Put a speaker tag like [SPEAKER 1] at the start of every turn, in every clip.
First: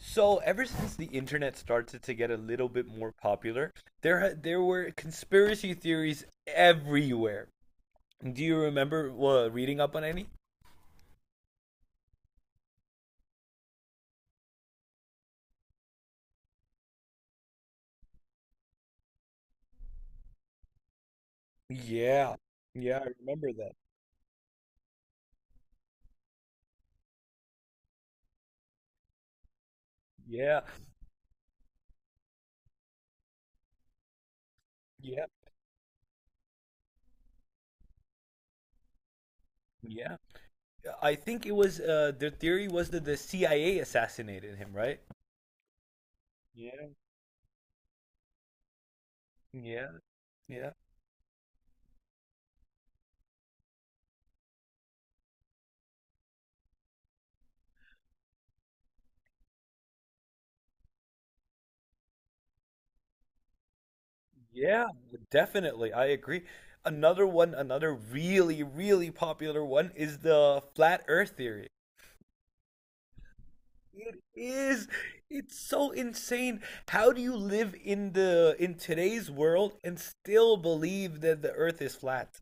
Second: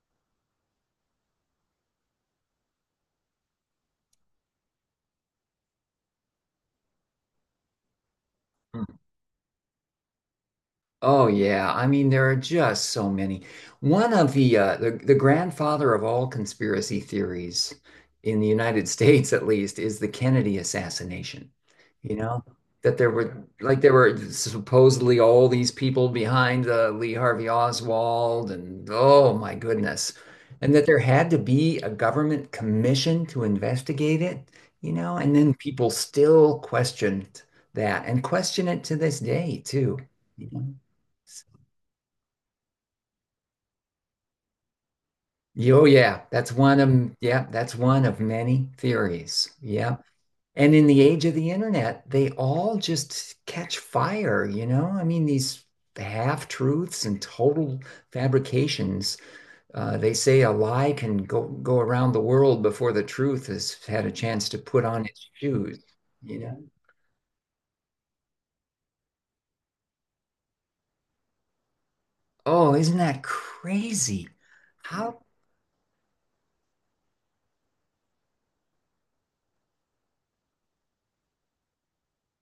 [SPEAKER 1] So ever since the internet started to get a little bit more popular, there were conspiracy theories everywhere. Do you
[SPEAKER 2] Hmm.
[SPEAKER 1] remember reading up on any?
[SPEAKER 2] Oh yeah, I mean there are just so many. One of the grandfather of all conspiracy theories in the United States, at least, is the Kennedy assassination. You
[SPEAKER 1] Yeah,
[SPEAKER 2] know,
[SPEAKER 1] yeah,
[SPEAKER 2] that
[SPEAKER 1] I
[SPEAKER 2] there were
[SPEAKER 1] remember that.
[SPEAKER 2] like there were supposedly all these people behind Lee Harvey Oswald, and oh my goodness,
[SPEAKER 1] Yeah,
[SPEAKER 2] and that there had to be a government commission to investigate it. You know,
[SPEAKER 1] yeah,
[SPEAKER 2] and then people still questioned that and question it to this day too.
[SPEAKER 1] yeah. I think it was their theory was that the CIA assassinated him, right?
[SPEAKER 2] Oh yeah, that's one
[SPEAKER 1] Yeah,
[SPEAKER 2] of yeah, that's one of many theories.
[SPEAKER 1] yeah,
[SPEAKER 2] Yeah.
[SPEAKER 1] yeah,
[SPEAKER 2] And in the age of the internet, they all just catch fire, you know? I mean, these half-truths and total fabrications. They say a lie can go around the world before the truth has had a chance to put
[SPEAKER 1] yeah,
[SPEAKER 2] on its shoes,
[SPEAKER 1] definitely. I
[SPEAKER 2] you
[SPEAKER 1] agree.
[SPEAKER 2] know?
[SPEAKER 1] Another one, another really, really popular one is the flat Earth theory.
[SPEAKER 2] Oh, isn't that crazy?
[SPEAKER 1] It
[SPEAKER 2] Yeah.
[SPEAKER 1] is.
[SPEAKER 2] How
[SPEAKER 1] It's so insane. How do you live in the in today's world and still believe that the earth is flat?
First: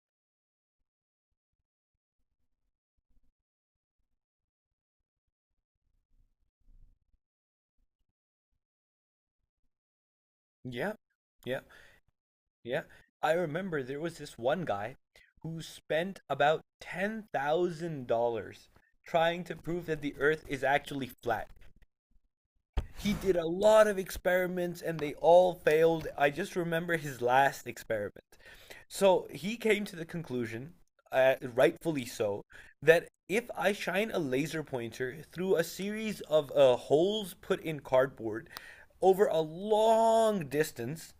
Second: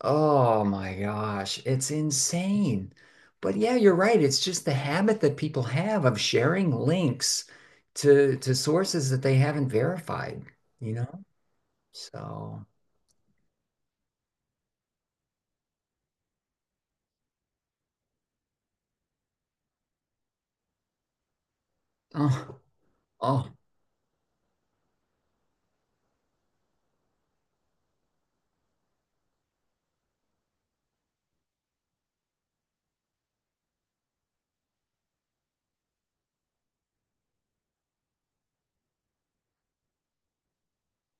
[SPEAKER 2] oh my gosh, it's insane. But yeah, you're right. It's just the habit that people have of sharing links to sources that they haven't verified,
[SPEAKER 1] Yeah.
[SPEAKER 2] you know?
[SPEAKER 1] Yeah.
[SPEAKER 2] So,
[SPEAKER 1] Yeah. I remember there was this one guy who spent about $10,000 trying to prove that the earth is actually flat.
[SPEAKER 2] oh,
[SPEAKER 1] He did a
[SPEAKER 2] oh.
[SPEAKER 1] lot of experiments and they all failed. I just remember his last experiment. So he came to the conclusion, rightfully so, that if I shine a laser pointer through a series of holes put in cardboard over a long distance,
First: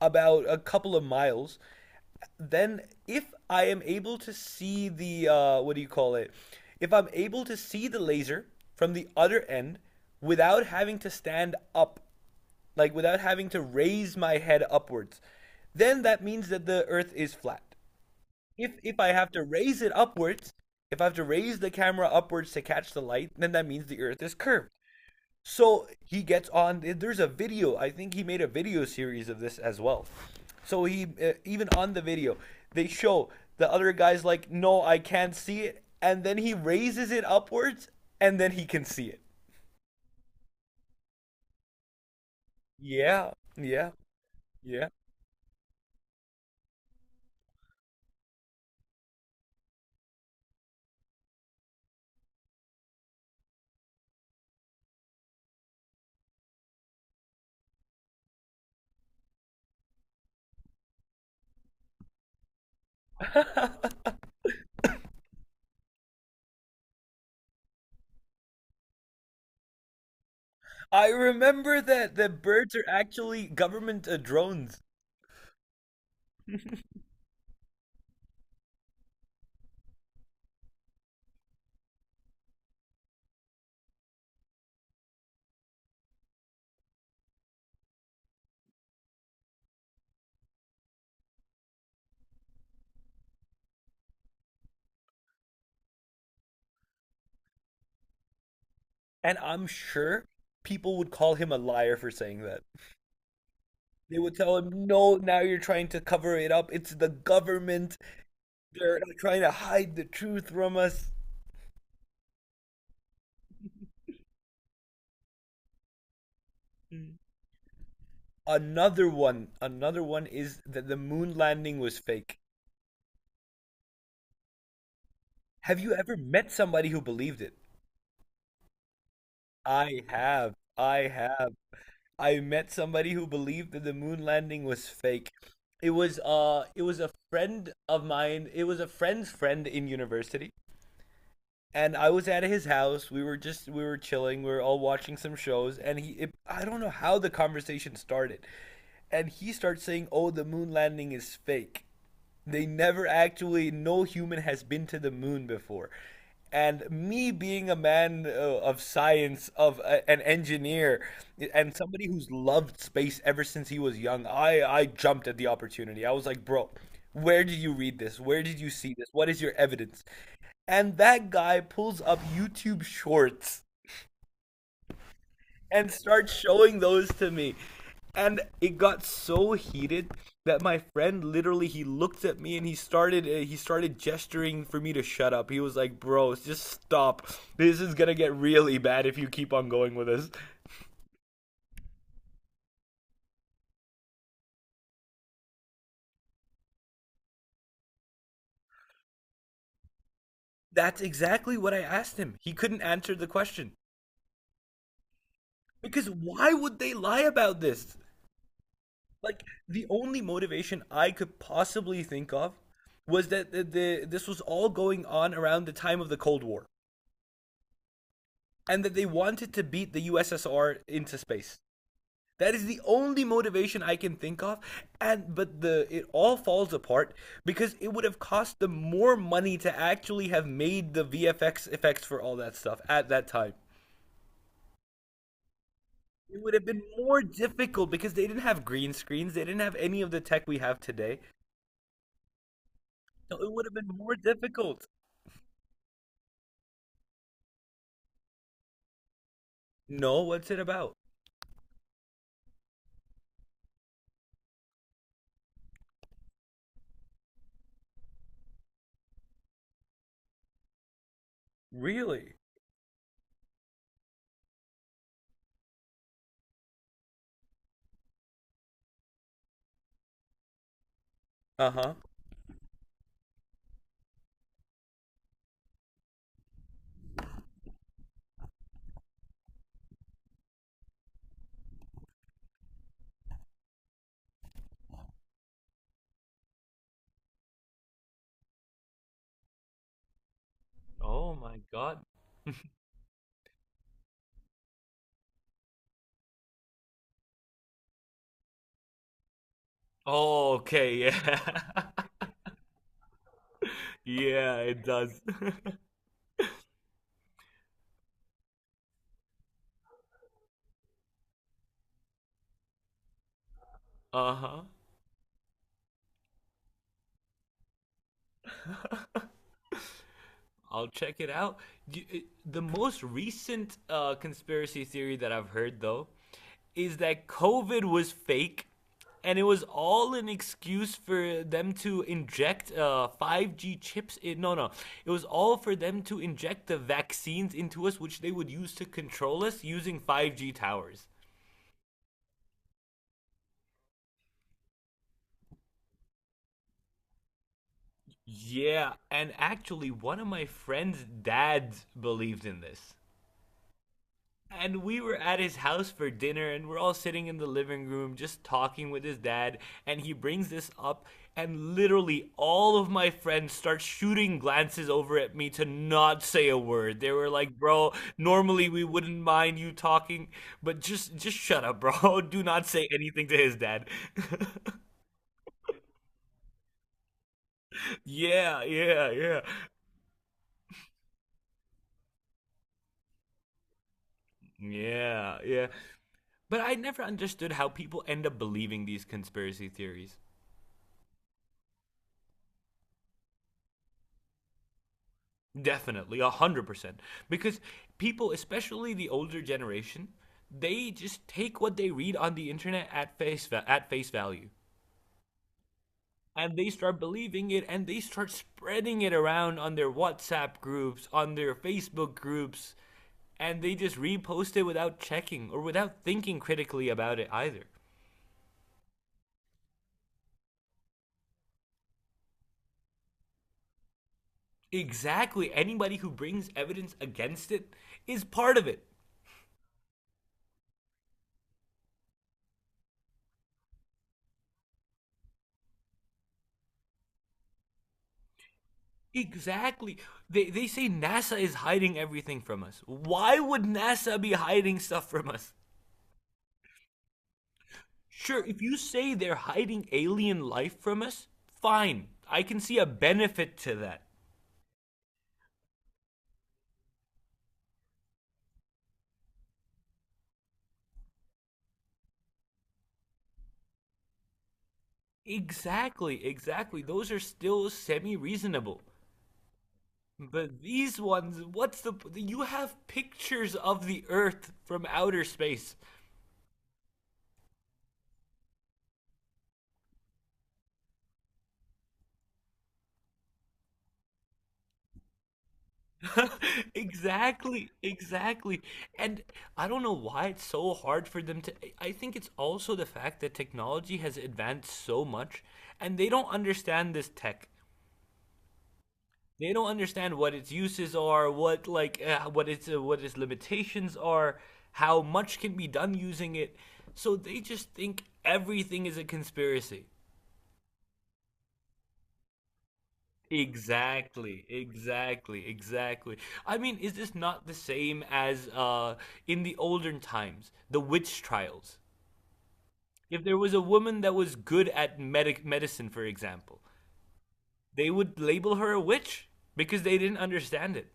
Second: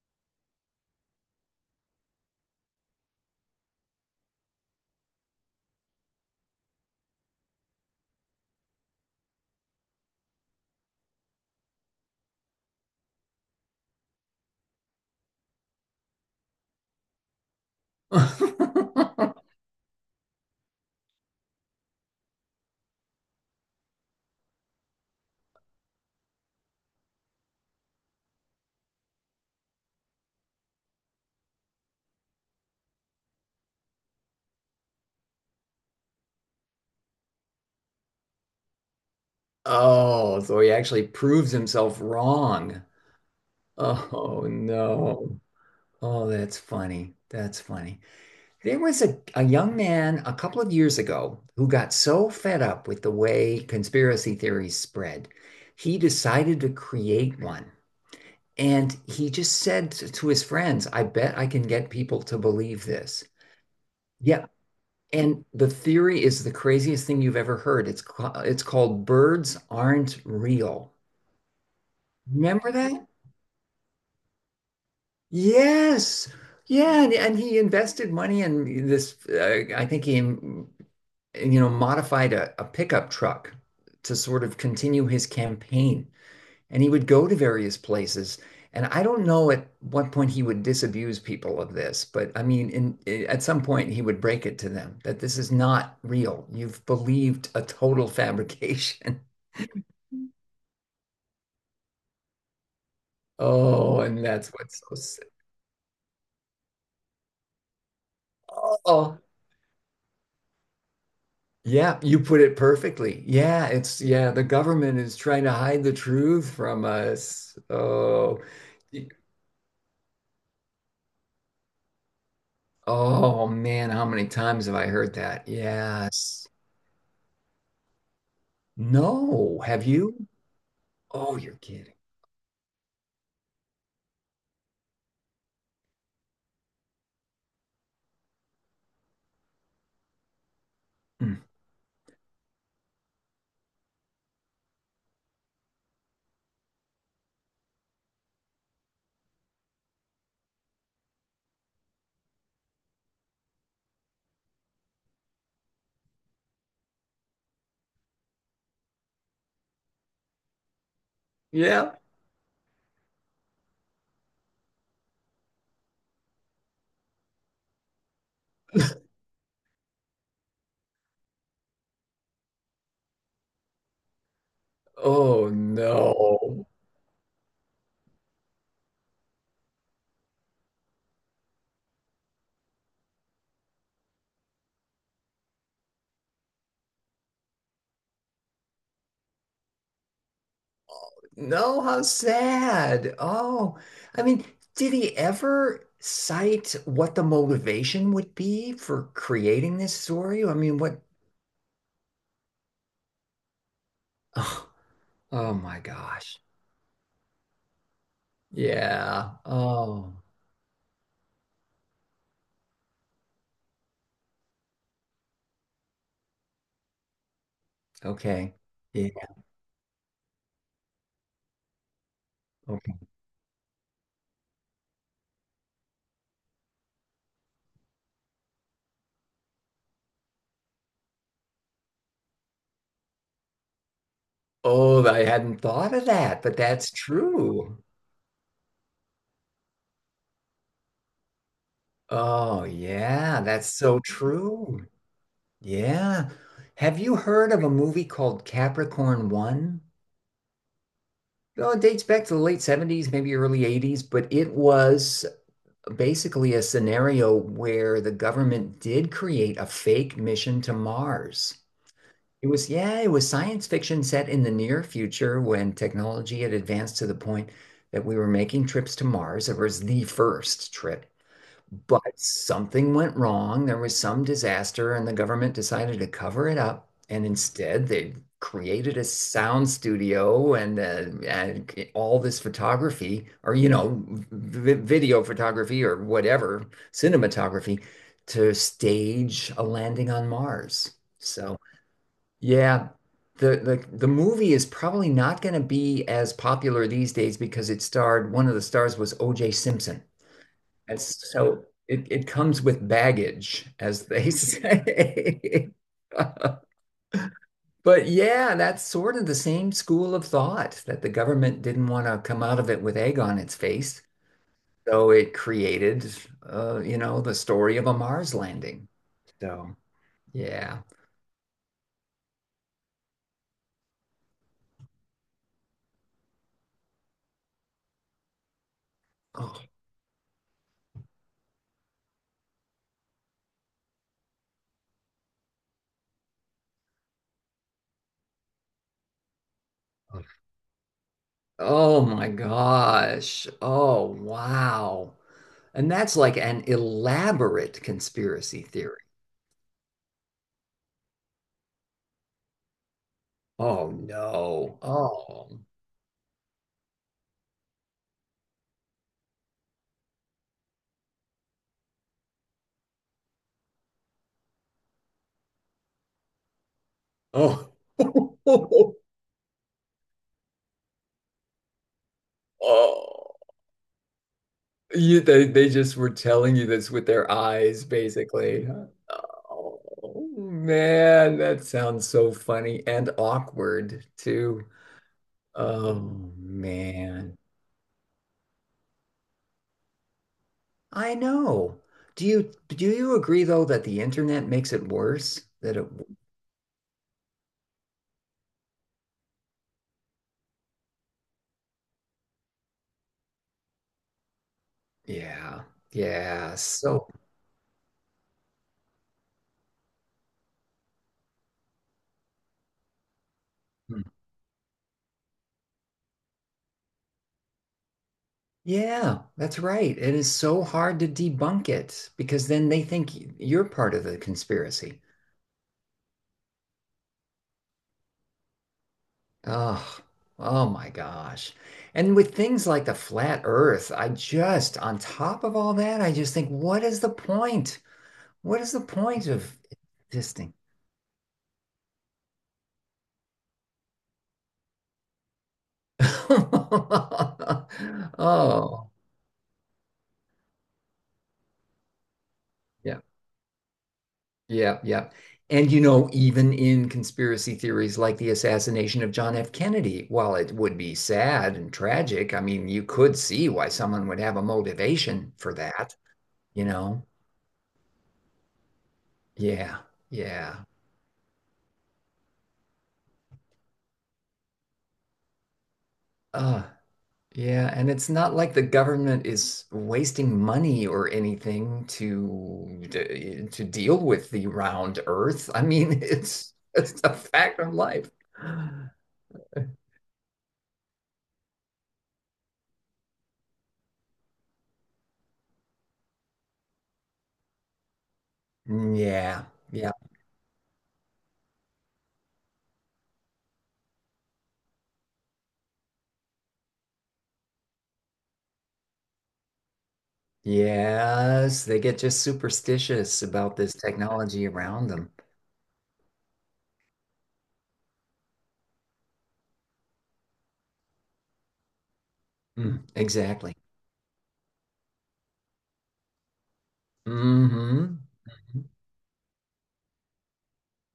[SPEAKER 1] about a couple of miles, then if I am able to see the what do you call it? If I'm able to see the laser from the other end without having to stand up, like without having to raise my head upwards, then that means that the Earth is flat. If I have to raise it upwards, if I have to raise the camera upwards to catch the light, then that means the Earth is curved. So he gets on. There's a video. I think he made a video series of this as well. So he even on the video, they show the other guy's like, "No, I can't see it," and then he raises it upwards, and then he can see it.
[SPEAKER 2] Oh, so he actually proves himself wrong.
[SPEAKER 1] Yeah, yeah,
[SPEAKER 2] Oh
[SPEAKER 1] yeah.
[SPEAKER 2] no. Oh, that's funny. That's funny. There was a young man a couple of years ago who got so fed up with the way conspiracy theories spread, he decided to create one. And he just said to his friends, I bet I can get people to believe this. Yeah. And the theory is the craziest thing you've ever heard. It's called birds aren't real.
[SPEAKER 1] I remember that the
[SPEAKER 2] Remember
[SPEAKER 1] birds are
[SPEAKER 2] that?
[SPEAKER 1] actually government drones,
[SPEAKER 2] Yes. Yeah, and he invested money in this. I think he, you know, modified a pickup truck to sort of continue his campaign. And he would go to various places. And I don't know at what point he would disabuse people of this, but I mean, at some point he would break it to them that this is not real. You've believed a total fabrication.
[SPEAKER 1] and I'm sure people would call him a liar for saying that.
[SPEAKER 2] Oh,
[SPEAKER 1] They
[SPEAKER 2] and
[SPEAKER 1] would
[SPEAKER 2] that's
[SPEAKER 1] tell
[SPEAKER 2] what's
[SPEAKER 1] him,
[SPEAKER 2] so
[SPEAKER 1] "No,
[SPEAKER 2] sick.
[SPEAKER 1] now you're trying to cover it up. It's the government. They're
[SPEAKER 2] Oh,
[SPEAKER 1] trying to hide the truth from us."
[SPEAKER 2] yeah, you put it perfectly. Yeah, it's yeah, the government is trying to hide the truth from us. Oh,
[SPEAKER 1] Another one is that the moon landing was fake.
[SPEAKER 2] oh man, how many times have I heard that?
[SPEAKER 1] Have you ever
[SPEAKER 2] Yes.
[SPEAKER 1] met somebody who believed it?
[SPEAKER 2] No, have
[SPEAKER 1] I
[SPEAKER 2] you?
[SPEAKER 1] have. I
[SPEAKER 2] Oh,
[SPEAKER 1] have.
[SPEAKER 2] you're kidding.
[SPEAKER 1] I met somebody who believed that the moon landing was fake. It was it was a friend of mine. It was a friend's friend in university.
[SPEAKER 2] Mm.
[SPEAKER 1] And I was at his house. We were chilling. We were all watching some shows, and I don't know how the conversation started, and he starts saying, "Oh, the moon landing is fake." They never actually, no human has been to the moon before. And me being a man of science, of an engineer, and
[SPEAKER 2] Yeah.
[SPEAKER 1] somebody who's loved space ever since he was young, I jumped at the opportunity. I was like, bro, where did you read this? Where did you see this? What is your evidence? And that guy pulls up YouTube shorts
[SPEAKER 2] Oh
[SPEAKER 1] and start
[SPEAKER 2] no.
[SPEAKER 1] showing those to me. And it got so heated that my friend literally he looked at me and he started gesturing for me to shut up. He was like, "Bro, just stop. This is going to get really bad if you keep on going with this."
[SPEAKER 2] No, how sad. Oh, I mean, did he ever cite what the motivation would be for creating this story? I mean,
[SPEAKER 1] That's
[SPEAKER 2] what?
[SPEAKER 1] exactly what I asked him. He couldn't answer the question.
[SPEAKER 2] Oh, oh my
[SPEAKER 1] Because
[SPEAKER 2] gosh.
[SPEAKER 1] why would they lie about this?
[SPEAKER 2] Yeah.
[SPEAKER 1] Like the
[SPEAKER 2] Oh,
[SPEAKER 1] only motivation I could possibly think of was that the this was all going on around the time of the Cold War.
[SPEAKER 2] okay.
[SPEAKER 1] And that they
[SPEAKER 2] Yeah.
[SPEAKER 1] wanted to beat the USSR into space. That is the
[SPEAKER 2] Okay.
[SPEAKER 1] only motivation I can think of, and but the it all falls apart because it would have cost them more money to actually have made the VFX effects for all that stuff at that time.
[SPEAKER 2] Oh, I hadn't thought of
[SPEAKER 1] It
[SPEAKER 2] that,
[SPEAKER 1] would
[SPEAKER 2] but
[SPEAKER 1] have been
[SPEAKER 2] that's
[SPEAKER 1] more
[SPEAKER 2] true.
[SPEAKER 1] difficult because they didn't have green screens, they didn't have any of the tech we have today.
[SPEAKER 2] Oh, yeah,
[SPEAKER 1] So it would
[SPEAKER 2] that's
[SPEAKER 1] have been
[SPEAKER 2] so
[SPEAKER 1] more difficult.
[SPEAKER 2] true. Yeah. Have you heard of a movie called Capricorn One?
[SPEAKER 1] No, what's it about?
[SPEAKER 2] Oh, it dates back to the late '70s, maybe early '80s, but it was basically a scenario where the government did create a fake mission to Mars.
[SPEAKER 1] Really?
[SPEAKER 2] It was, yeah, it was science fiction set in the near future when technology had advanced to the point that we were making trips to Mars. It was the first trip.
[SPEAKER 1] Uh huh.
[SPEAKER 2] But something went wrong. There was some disaster, and the government decided to cover it up. And instead, they created a sound studio and all this photography, or, you know, v video photography or whatever, cinematography to stage a landing on Mars.
[SPEAKER 1] Oh
[SPEAKER 2] So,
[SPEAKER 1] my god.
[SPEAKER 2] yeah. The movie is probably not going to be as popular these days because it starred one of the stars was O.J. Simpson.
[SPEAKER 1] Oh, okay,
[SPEAKER 2] It's
[SPEAKER 1] yeah.
[SPEAKER 2] so it comes with baggage, as they
[SPEAKER 1] yeah, it does.
[SPEAKER 2] say. But yeah, that's sort of the same school of thought that the government didn't want to come out of it with egg on its face.
[SPEAKER 1] Uh-huh.
[SPEAKER 2] So it created, you know, the story of a Mars landing. So yeah.
[SPEAKER 1] I'll check it out. You- it- The most recent conspiracy theory that I've heard, though, is that COVID was fake and it
[SPEAKER 2] Oh,
[SPEAKER 1] was all an excuse for them to inject 5G chips in. No, no. It was all for them to inject the vaccines into us, which they would use to control us using 5G towers.
[SPEAKER 2] oh my gosh. Oh, wow. And that's like an elaborate conspiracy
[SPEAKER 1] Yeah,
[SPEAKER 2] theory.
[SPEAKER 1] and actually, one of my friend's dads believed in this.
[SPEAKER 2] Oh no.
[SPEAKER 1] And we were at
[SPEAKER 2] Oh
[SPEAKER 1] his house for dinner and we're all sitting in the living room just talking with his dad and he brings this up and literally all of my friends start shooting glances over at me to not say a word. They were like,
[SPEAKER 2] oh.
[SPEAKER 1] bro, normally we wouldn't mind you talking, but just shut up, bro. do not say anything to
[SPEAKER 2] Oh.
[SPEAKER 1] his dad.
[SPEAKER 2] You, they just were telling you this with their eyes,
[SPEAKER 1] yeah,
[SPEAKER 2] basically.
[SPEAKER 1] yeah, yeah,
[SPEAKER 2] Oh, man, that sounds so funny and awkward too.
[SPEAKER 1] yeah, yeah.
[SPEAKER 2] Oh,
[SPEAKER 1] But I never
[SPEAKER 2] man.
[SPEAKER 1] understood how people end up believing these conspiracy theories.
[SPEAKER 2] I know. Do you agree though that the internet makes it worse? That it,
[SPEAKER 1] Definitely, 100%. Because people, especially the older generation, they just take what they read on the internet at at face value,
[SPEAKER 2] yeah, yeah.
[SPEAKER 1] and they start
[SPEAKER 2] So,
[SPEAKER 1] believing it, and they start spreading it around on their WhatsApp groups, on their Facebook groups, and they just
[SPEAKER 2] hmm,
[SPEAKER 1] repost it without checking or without thinking critically about it either.
[SPEAKER 2] yeah, that's right. It is so hard to debunk it because then they think you're part of the conspiracy.
[SPEAKER 1] Exactly, anybody who brings evidence against it is part of it.
[SPEAKER 2] Oh, oh my gosh. And with things like the flat earth, I just, on top of all that, I just think, what is the point? What is the point of
[SPEAKER 1] Exactly. They
[SPEAKER 2] existing?
[SPEAKER 1] they say NASA is hiding everything from us. Why would NASA be hiding stuff from us? Sure, if you
[SPEAKER 2] Oh,
[SPEAKER 1] say they're hiding alien life from us, fine. I can see a
[SPEAKER 2] yeah,
[SPEAKER 1] benefit to that.
[SPEAKER 2] yeah, yeah. And you know, even in conspiracy theories like the assassination of John F. Kennedy, while it would be sad and tragic, I mean, you could see why someone would have a motivation for that,
[SPEAKER 1] Exactly,
[SPEAKER 2] you
[SPEAKER 1] exactly.
[SPEAKER 2] know?
[SPEAKER 1] Those are still semi-reasonable.
[SPEAKER 2] Yeah,
[SPEAKER 1] But
[SPEAKER 2] yeah.
[SPEAKER 1] these ones, what's the you have pictures of the Earth from outer space.
[SPEAKER 2] Yeah, and it's not like the government is wasting money or anything to deal with the round Earth. I mean, it's a fact
[SPEAKER 1] Exactly,
[SPEAKER 2] of life.
[SPEAKER 1] exactly. And I don't know why it's so hard for them to. I think it's also the fact that technology has advanced so much and they don't understand this tech.
[SPEAKER 2] Mm, yeah,
[SPEAKER 1] They don't
[SPEAKER 2] yeah,
[SPEAKER 1] understand what its uses are, what like what its limitations are, how much can be done using it. So they just think everything is a conspiracy.
[SPEAKER 2] yes, they get just superstitious about this
[SPEAKER 1] Exactly,
[SPEAKER 2] technology around them.
[SPEAKER 1] exactly, exactly. I mean, is this not the same as in the olden times, the witch trials?
[SPEAKER 2] Mm,
[SPEAKER 1] If there was
[SPEAKER 2] exactly.
[SPEAKER 1] a woman that was good at medicine, for example, they
[SPEAKER 2] Hmm.
[SPEAKER 1] would label her a witch because they didn't understand it.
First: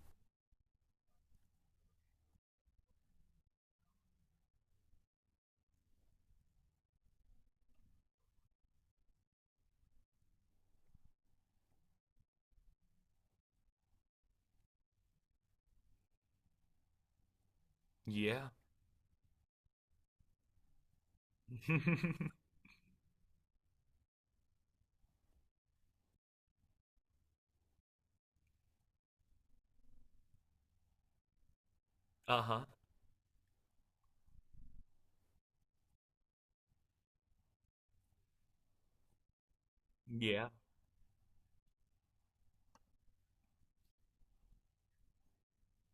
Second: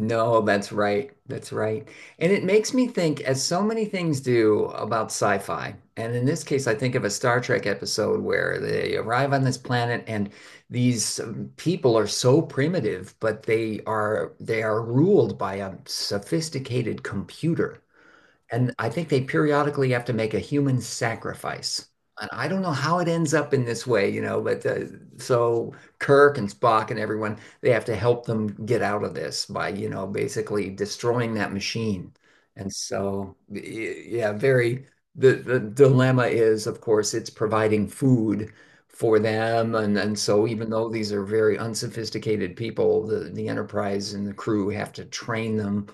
[SPEAKER 2] No, that's right. That's right. And it makes me think, as so many things do, about sci-fi. And in this case, I think of a Star Trek episode where they arrive on this planet and these people are so primitive, but they are ruled by a sophisticated computer.
[SPEAKER 1] Yeah.
[SPEAKER 2] And I think they periodically have to make a human sacrifice. And I don't know how it ends up in this way, you know, but so Kirk and Spock and everyone, they have to help them get out of this by, you know, basically destroying that machine.
[SPEAKER 1] Uh-huh.
[SPEAKER 2] And so, y- yeah, very, the dilemma is, of course, it's providing food for them. And so,
[SPEAKER 1] Yeah.
[SPEAKER 2] even though these are very unsophisticated people, the Enterprise and the crew have to train them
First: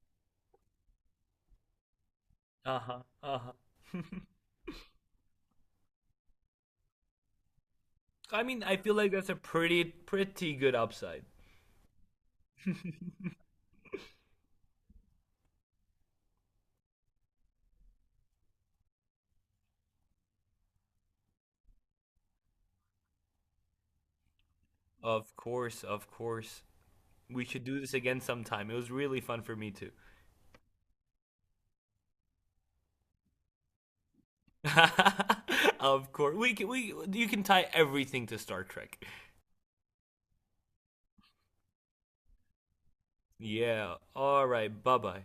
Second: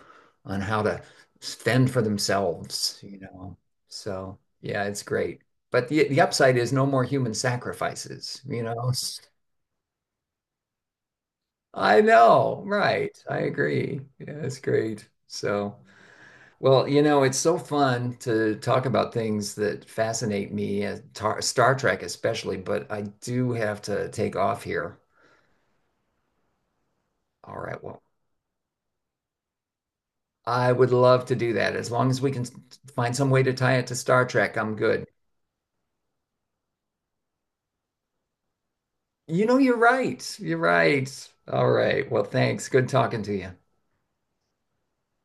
[SPEAKER 2] on how to fend for themselves,
[SPEAKER 1] Uh-huh.
[SPEAKER 2] you
[SPEAKER 1] Uh-huh.
[SPEAKER 2] know. So yeah, it's great. But the upside is no more human
[SPEAKER 1] I
[SPEAKER 2] sacrifices,
[SPEAKER 1] mean,
[SPEAKER 2] you
[SPEAKER 1] I
[SPEAKER 2] know.
[SPEAKER 1] feel like that's a pretty, pretty good upside.
[SPEAKER 2] I know, right. I agree. Yeah, it's great. So, well, you know, it's so fun to talk about things that fascinate me, tar Star Trek especially, but I do have to take off here.
[SPEAKER 1] Of course, of course. We
[SPEAKER 2] All
[SPEAKER 1] should do
[SPEAKER 2] right,
[SPEAKER 1] this
[SPEAKER 2] well,
[SPEAKER 1] again sometime. It was really fun for me too.
[SPEAKER 2] I would love to do that. As long as we can s- find some way to tie it to Star Trek, I'm good.
[SPEAKER 1] of course, we can, we you can tie everything to Star Trek.
[SPEAKER 2] You know, you're right. You're right. All right. Well, thanks. Good talking to you.
[SPEAKER 1] Yeah. All right. Bye bye.